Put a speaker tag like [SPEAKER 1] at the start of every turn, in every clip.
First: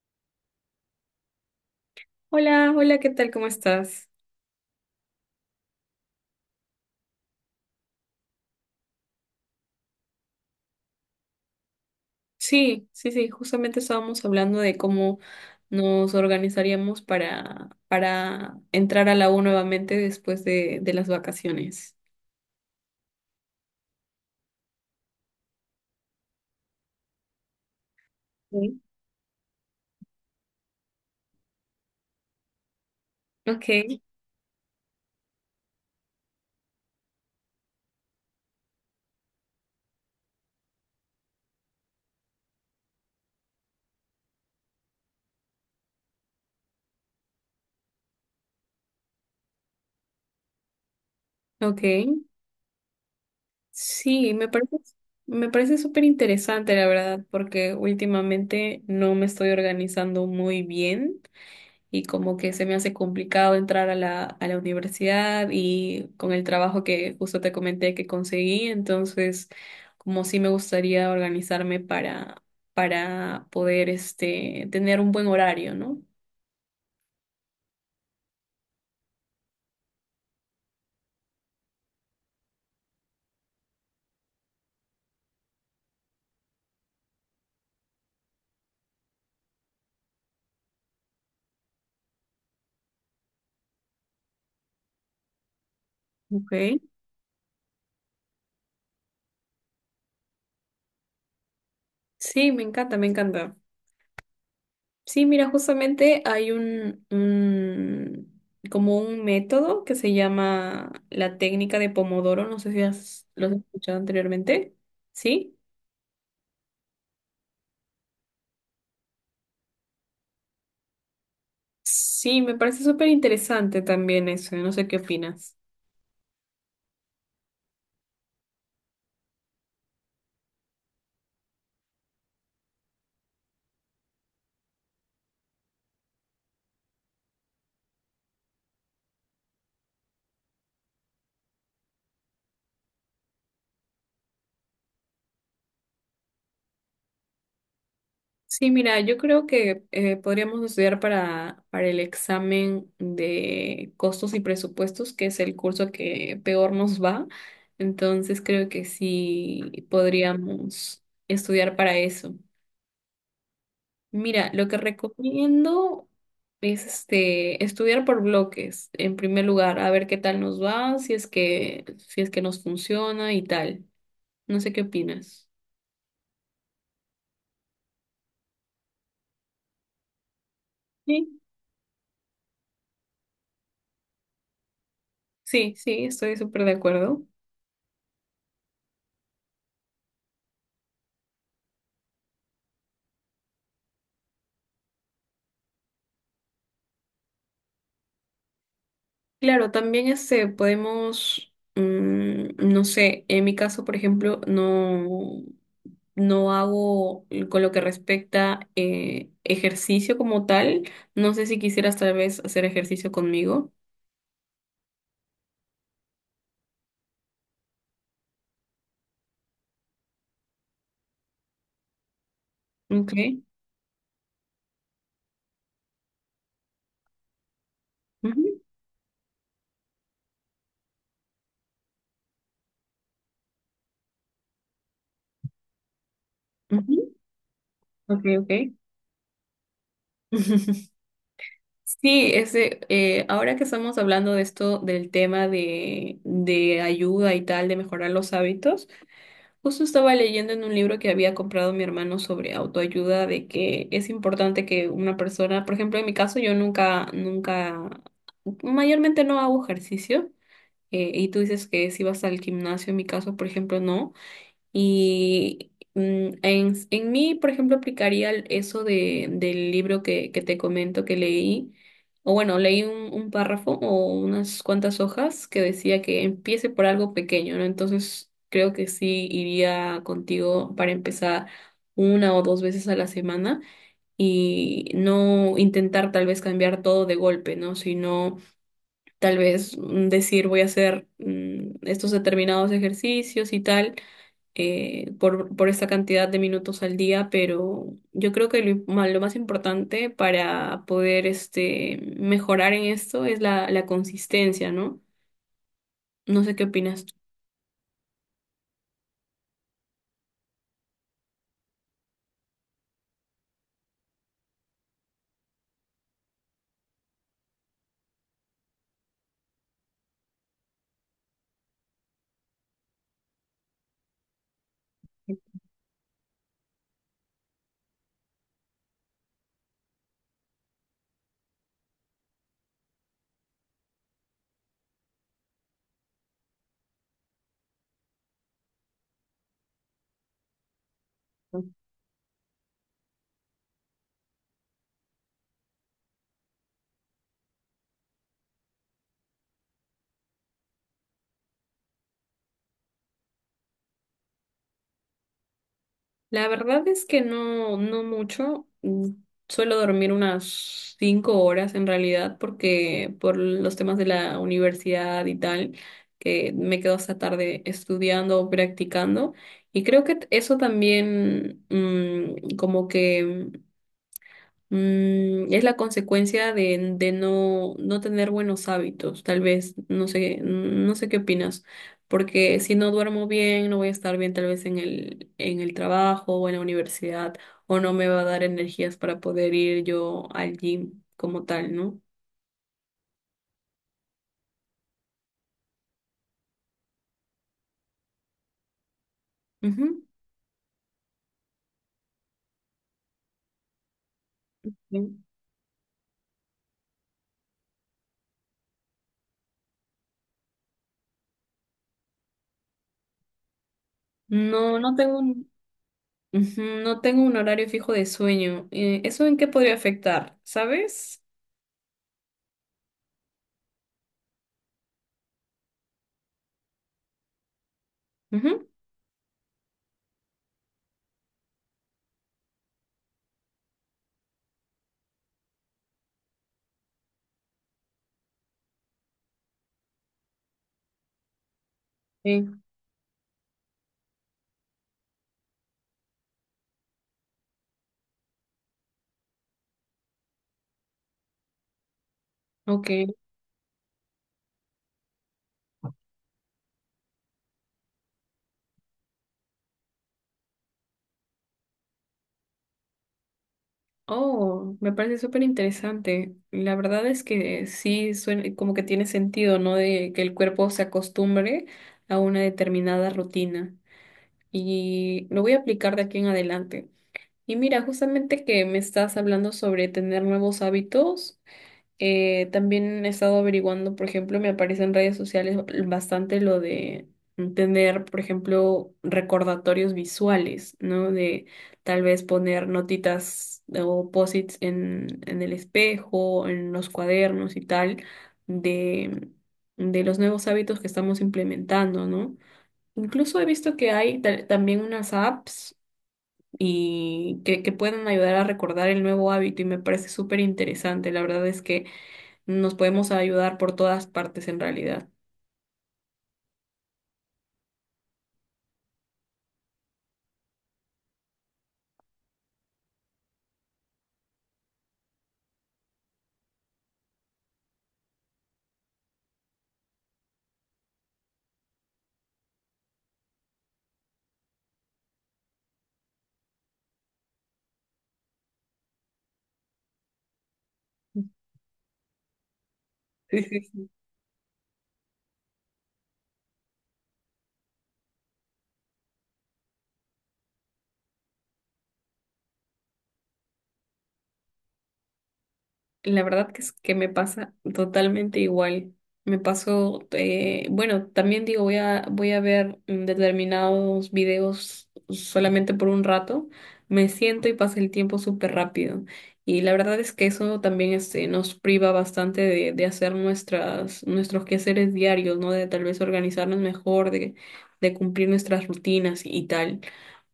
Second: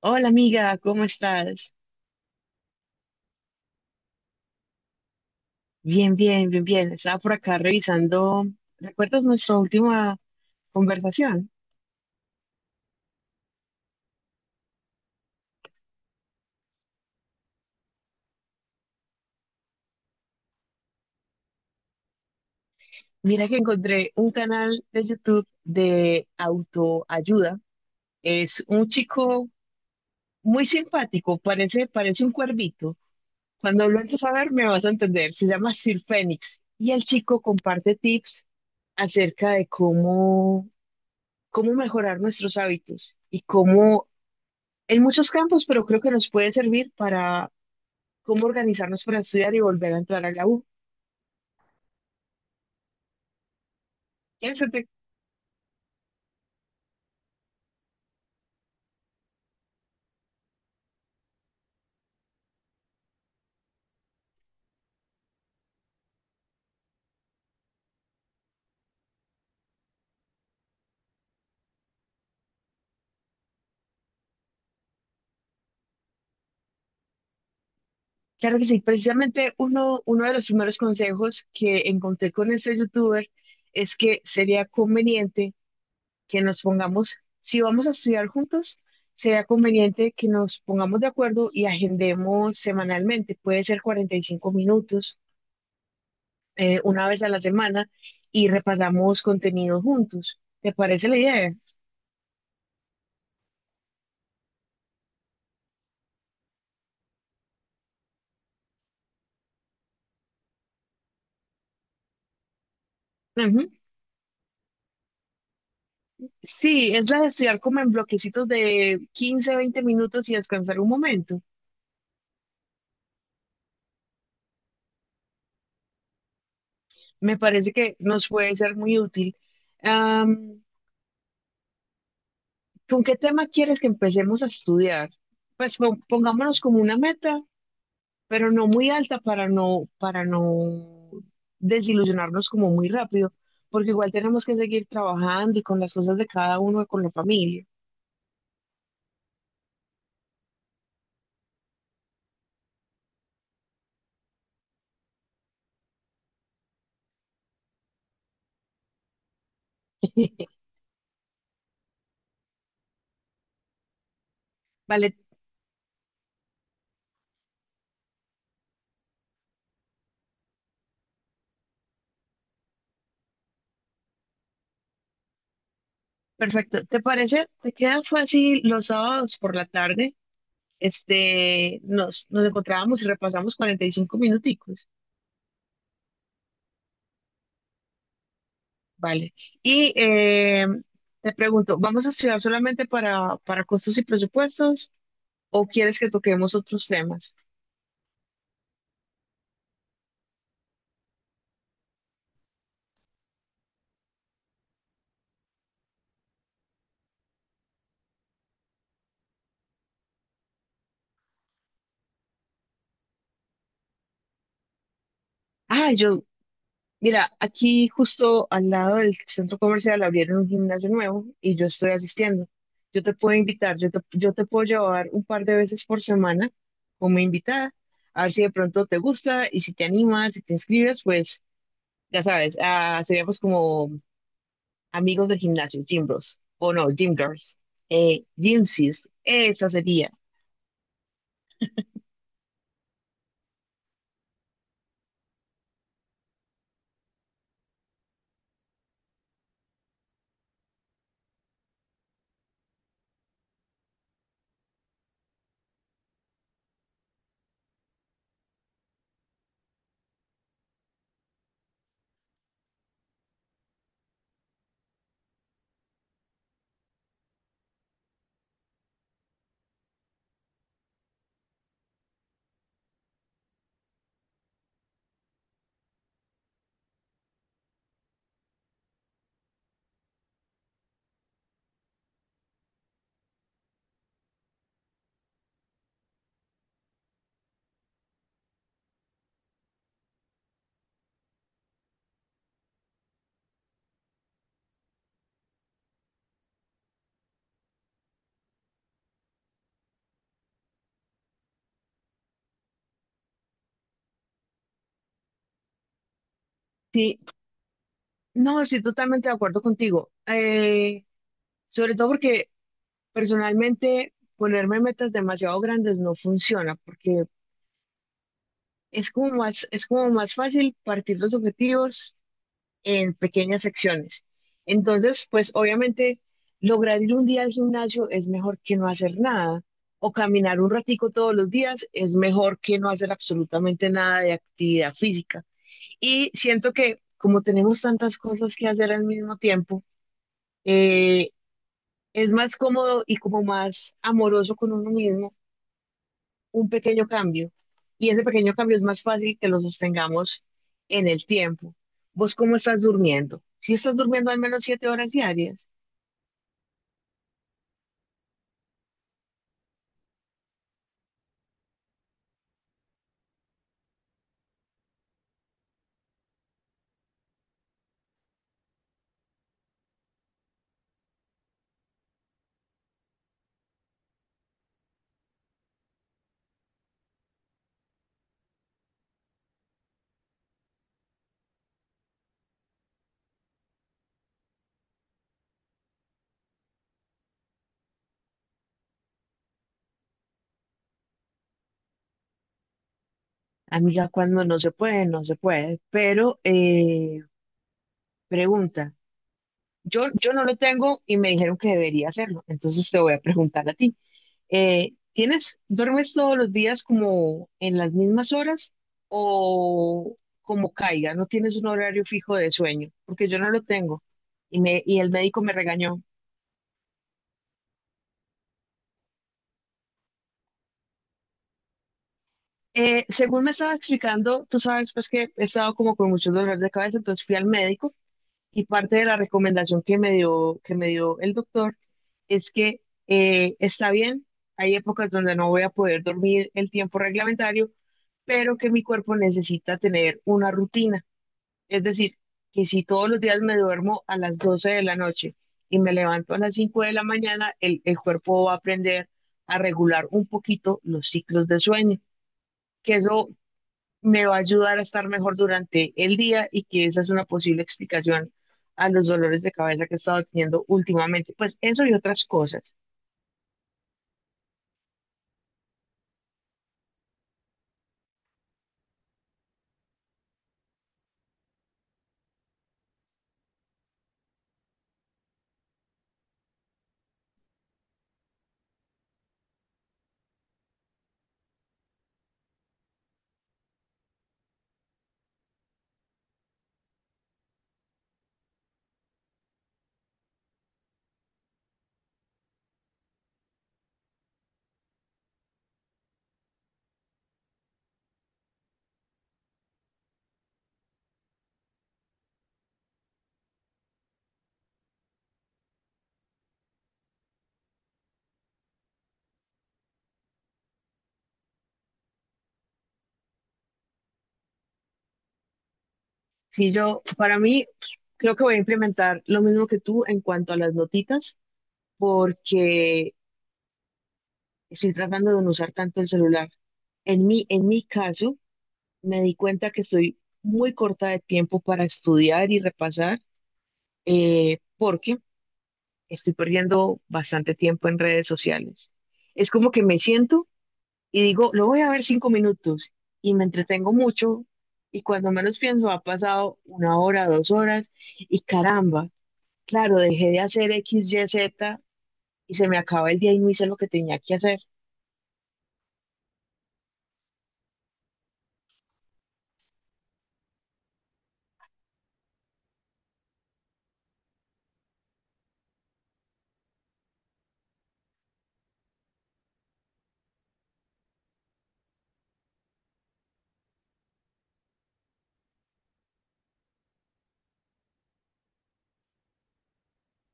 [SPEAKER 1] Hola amiga, ¿cómo estás?
[SPEAKER 2] Hola, hola, ¿qué tal? ¿Cómo estás?
[SPEAKER 1] Bien, bien, bien, bien. Estaba por acá revisando. ¿Recuerdas nuestra última conversación?
[SPEAKER 2] Sí, sí, sí, justamente estábamos hablando de cómo nos organizaríamos para entrar a la U nuevamente después de las vacaciones.
[SPEAKER 1] Mira que encontré un canal de YouTube de autoayuda. Es
[SPEAKER 2] Sí.
[SPEAKER 1] un chico muy simpático, parece un cuervito. Cuando
[SPEAKER 2] Ok,
[SPEAKER 1] lo empieces a ver me vas a entender. Se llama Sir Fénix y el chico comparte tips acerca de cómo mejorar nuestros hábitos y cómo en muchos campos, pero creo que nos puede servir para cómo organizarnos para estudiar y volver a entrar a la U.
[SPEAKER 2] ok. Sí, me parece,
[SPEAKER 1] Piénsate.
[SPEAKER 2] Me parece súper interesante, la verdad, porque últimamente no me estoy organizando muy bien. Y como que se me hace complicado entrar a la universidad, y con el trabajo que justo te comenté que conseguí. Entonces como sí me gustaría organizarme para poder este, tener un buen horario, ¿no?
[SPEAKER 1] Claro que sí, precisamente uno de los primeros consejos que encontré con este youtuber es que sería conveniente que nos pongamos, si vamos a estudiar juntos, sería conveniente que nos pongamos de acuerdo y agendemos semanalmente, puede ser 45 minutos,
[SPEAKER 2] Okay.
[SPEAKER 1] una vez a la semana, y repasamos contenido juntos. ¿Te parece la idea?
[SPEAKER 2] Sí, me encanta, me encanta. Sí, mira, justamente hay un como un método que se llama la técnica de Pomodoro. No sé si lo has
[SPEAKER 1] Ujú.
[SPEAKER 2] escuchado anteriormente, ¿sí?
[SPEAKER 1] Sí, es la de estudiar como en bloquecitos de 15, 20 minutos y descansar un momento.
[SPEAKER 2] Sí, me parece súper interesante también eso, no sé qué opinas.
[SPEAKER 1] Me parece que nos puede ser muy útil. Am, ¿Con qué tema quieres que empecemos a estudiar? Pues pongámonos como una meta, pero no muy alta para no desilusionarnos como muy rápido, porque igual tenemos que seguir trabajando y con las cosas de cada uno, con la familia.
[SPEAKER 2] Sí, mira, yo creo que podríamos estudiar para el examen de costos y presupuestos, que es el curso que peor nos va. Entonces creo que sí podríamos estudiar para eso. Mira, lo que
[SPEAKER 1] Vale,
[SPEAKER 2] recomiendo es este estudiar por bloques, en primer lugar, a ver qué tal nos va, si es que nos funciona y tal. No sé qué opinas.
[SPEAKER 1] perfecto. ¿Te parece? ¿Te queda fácil los sábados por la tarde? Nos encontrábamos y repasamos 45 minuticos,
[SPEAKER 2] Sí, sí, estoy súper de acuerdo.
[SPEAKER 1] ¿vale? Y te pregunto, ¿vamos a estudiar solamente para costos y presupuestos o quieres que toquemos otros temas?
[SPEAKER 2] Claro, también este, podemos, no sé, en mi caso, por ejemplo, no hago con lo que respecta ejercicio como tal. No sé si quisieras tal vez hacer ejercicio conmigo.
[SPEAKER 1] Ah, yo, mira, aquí justo al lado del centro comercial abrieron un gimnasio nuevo y yo estoy asistiendo. Yo
[SPEAKER 2] Ok.
[SPEAKER 1] te puedo invitar, yo te puedo llevar un par de veces por semana como invitada, a ver si de
[SPEAKER 2] Ujú,
[SPEAKER 1] pronto te gusta y si te animas, si te inscribes, pues ya sabes, ah, seríamos como amigos del gimnasio, gym bros. O no, gym
[SPEAKER 2] ujú.
[SPEAKER 1] girls.
[SPEAKER 2] Ok,
[SPEAKER 1] Gym
[SPEAKER 2] ok.
[SPEAKER 1] sis, esa sería.
[SPEAKER 2] Sí, ese, ahora que estamos hablando de esto, del tema de ayuda y tal, de mejorar los hábitos. Justo estaba leyendo en un libro que había comprado mi hermano sobre autoayuda, de que es importante que una persona, por ejemplo, en mi caso, yo nunca, mayormente no hago ejercicio, y tú dices que si vas al gimnasio, en mi caso, por ejemplo, no. Y en mí, por ejemplo, aplicaría eso del libro que te comento que leí, o bueno, leí un párrafo o unas cuantas hojas que decía que empiece por algo pequeño, ¿no? Entonces, creo que sí iría contigo para empezar una o dos veces a la semana, y no intentar tal vez cambiar todo de golpe, ¿no? Sino tal vez decir voy a hacer estos determinados ejercicios y tal, por esa cantidad de minutos al día. Pero yo creo que lo más importante para poder este, mejorar en esto es la consistencia, ¿no? No sé qué opinas tú.
[SPEAKER 1] Sí, no, estoy totalmente de acuerdo contigo. Sobre todo porque personalmente ponerme metas demasiado grandes no funciona porque es como más fácil partir los objetivos en pequeñas secciones. Entonces, pues obviamente lograr ir un día al gimnasio es mejor que no hacer nada, o caminar un ratico todos los días es mejor que no hacer absolutamente nada de actividad física. Y siento que como tenemos tantas cosas que hacer al mismo tiempo, eh, es más cómodo y como más amoroso con uno mismo un pequeño cambio y ese pequeño cambio es más fácil que lo sostengamos en el tiempo. ¿Vos cómo estás durmiendo? Si estás durmiendo al menos 7 horas diarias,
[SPEAKER 2] La verdad es que no mucho. Mm, suelo dormir unas 5 horas en realidad, porque por los temas de la universidad y tal, que me quedo hasta tarde estudiando o practicando. Y creo que eso también es la consecuencia de no tener buenos hábitos, tal vez, no sé, no sé qué opinas, porque si no duermo bien, no voy a estar bien tal vez en en el trabajo o en la universidad, o no me va a dar energías para poder ir yo al gym como tal, no.
[SPEAKER 1] amiga, cuando no se puede, no se puede. Pero pregunta,
[SPEAKER 2] Ujú.
[SPEAKER 1] yo no lo tengo y me dijeron que debería hacerlo, entonces te voy a preguntar a ti.
[SPEAKER 2] Mm.
[SPEAKER 1] ¿Tienes, duermes todos los días como en las mismas horas o como caiga? ¿No tienes un horario fijo de sueño? Porque yo no lo tengo
[SPEAKER 2] No, no
[SPEAKER 1] y el
[SPEAKER 2] tengo
[SPEAKER 1] médico
[SPEAKER 2] un,
[SPEAKER 1] me regañó.
[SPEAKER 2] ujú, no tengo un horario fijo de sueño. ¿Eso en qué podría afectar? ¿Sabes?
[SPEAKER 1] Según me estaba explicando, tú sabes pues que he estado como con muchos dolores de cabeza, entonces fui al médico y
[SPEAKER 2] Ujú.
[SPEAKER 1] parte de la recomendación que me dio el doctor es que está bien, hay épocas donde no voy a poder dormir el tiempo reglamentario, pero que mi cuerpo necesita tener una rutina. Es decir,
[SPEAKER 2] Sí,
[SPEAKER 1] que si todos los días me duermo a las 12 de la noche y me levanto a las 5 de la mañana, el cuerpo va a aprender a regular un poquito los ciclos de sueño, que
[SPEAKER 2] ok.
[SPEAKER 1] eso me va a ayudar a estar mejor durante el día y que esa es una posible explicación a los dolores de cabeza que he estado teniendo últimamente. Pues eso y otras cosas.
[SPEAKER 2] Oh, me parece súper interesante. La verdad es que sí suena como que tiene sentido, ¿no? De que el cuerpo se acostumbre a una determinada rutina. Y lo voy a aplicar de aquí en adelante. Y mira, justamente que me estás hablando sobre tener nuevos hábitos. También he estado averiguando, por ejemplo, me aparece en redes sociales bastante lo de tener, por ejemplo, recordatorios visuales, ¿no? De tal vez poner notitas o posits en el espejo, en los cuadernos y tal, de, de los nuevos hábitos que estamos implementando, ¿no? Incluso he visto que hay también unas apps que pueden ayudar a recordar el nuevo hábito, y me parece súper interesante. La verdad es que nos podemos ayudar por todas partes en realidad.
[SPEAKER 1] Si yo, para mí, creo que voy a implementar lo mismo que tú en cuanto a las notitas, porque estoy tratando de no usar tanto el celular. En mi caso, me di cuenta que estoy muy corta de tiempo para estudiar y repasar, porque estoy perdiendo bastante tiempo en redes sociales. Es como que me siento y digo, lo voy a ver 5 minutos y
[SPEAKER 2] Sí,
[SPEAKER 1] me
[SPEAKER 2] sí, sí.
[SPEAKER 1] entretengo mucho y cuando menos pienso ha pasado una hora, dos horas y caramba, claro, dejé de hacer X, Y, Z y se me acaba el día y no hice lo que tenía que hacer.
[SPEAKER 2] La verdad que es que me pasa totalmente igual. Me paso bueno, también digo, voy a ver determinados videos solamente por un rato. Me siento y pasa el tiempo súper rápido. Y la verdad es que eso también este, nos priva bastante de hacer nuestros quehaceres diarios, ¿no? De tal vez organizarnos mejor, de cumplir nuestras rutinas y tal.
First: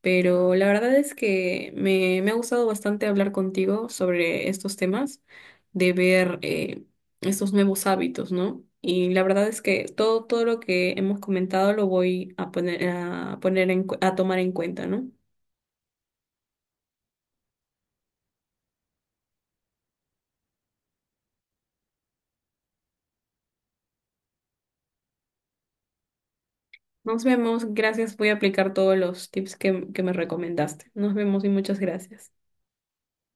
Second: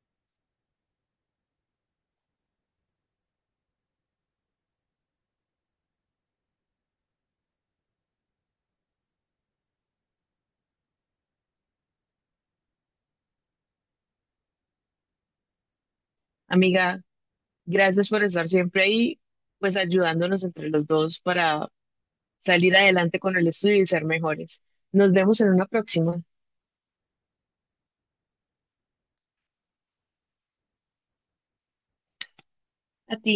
[SPEAKER 2] Pero la verdad es que me ha gustado bastante hablar contigo sobre estos temas, de ver estos nuevos hábitos, ¿no? Y la verdad es que todo lo que hemos comentado lo voy a poner en, a tomar en cuenta, ¿no?
[SPEAKER 1] Amiga, gracias por estar siempre ahí, pues ayudándonos entre los dos para salir adelante con el estudio y ser mejores. Nos vemos en una próxima.
[SPEAKER 2] Nos vemos, gracias, voy a aplicar todos los tips que me recomendaste. Nos vemos y muchas gracias.
[SPEAKER 1] A ti.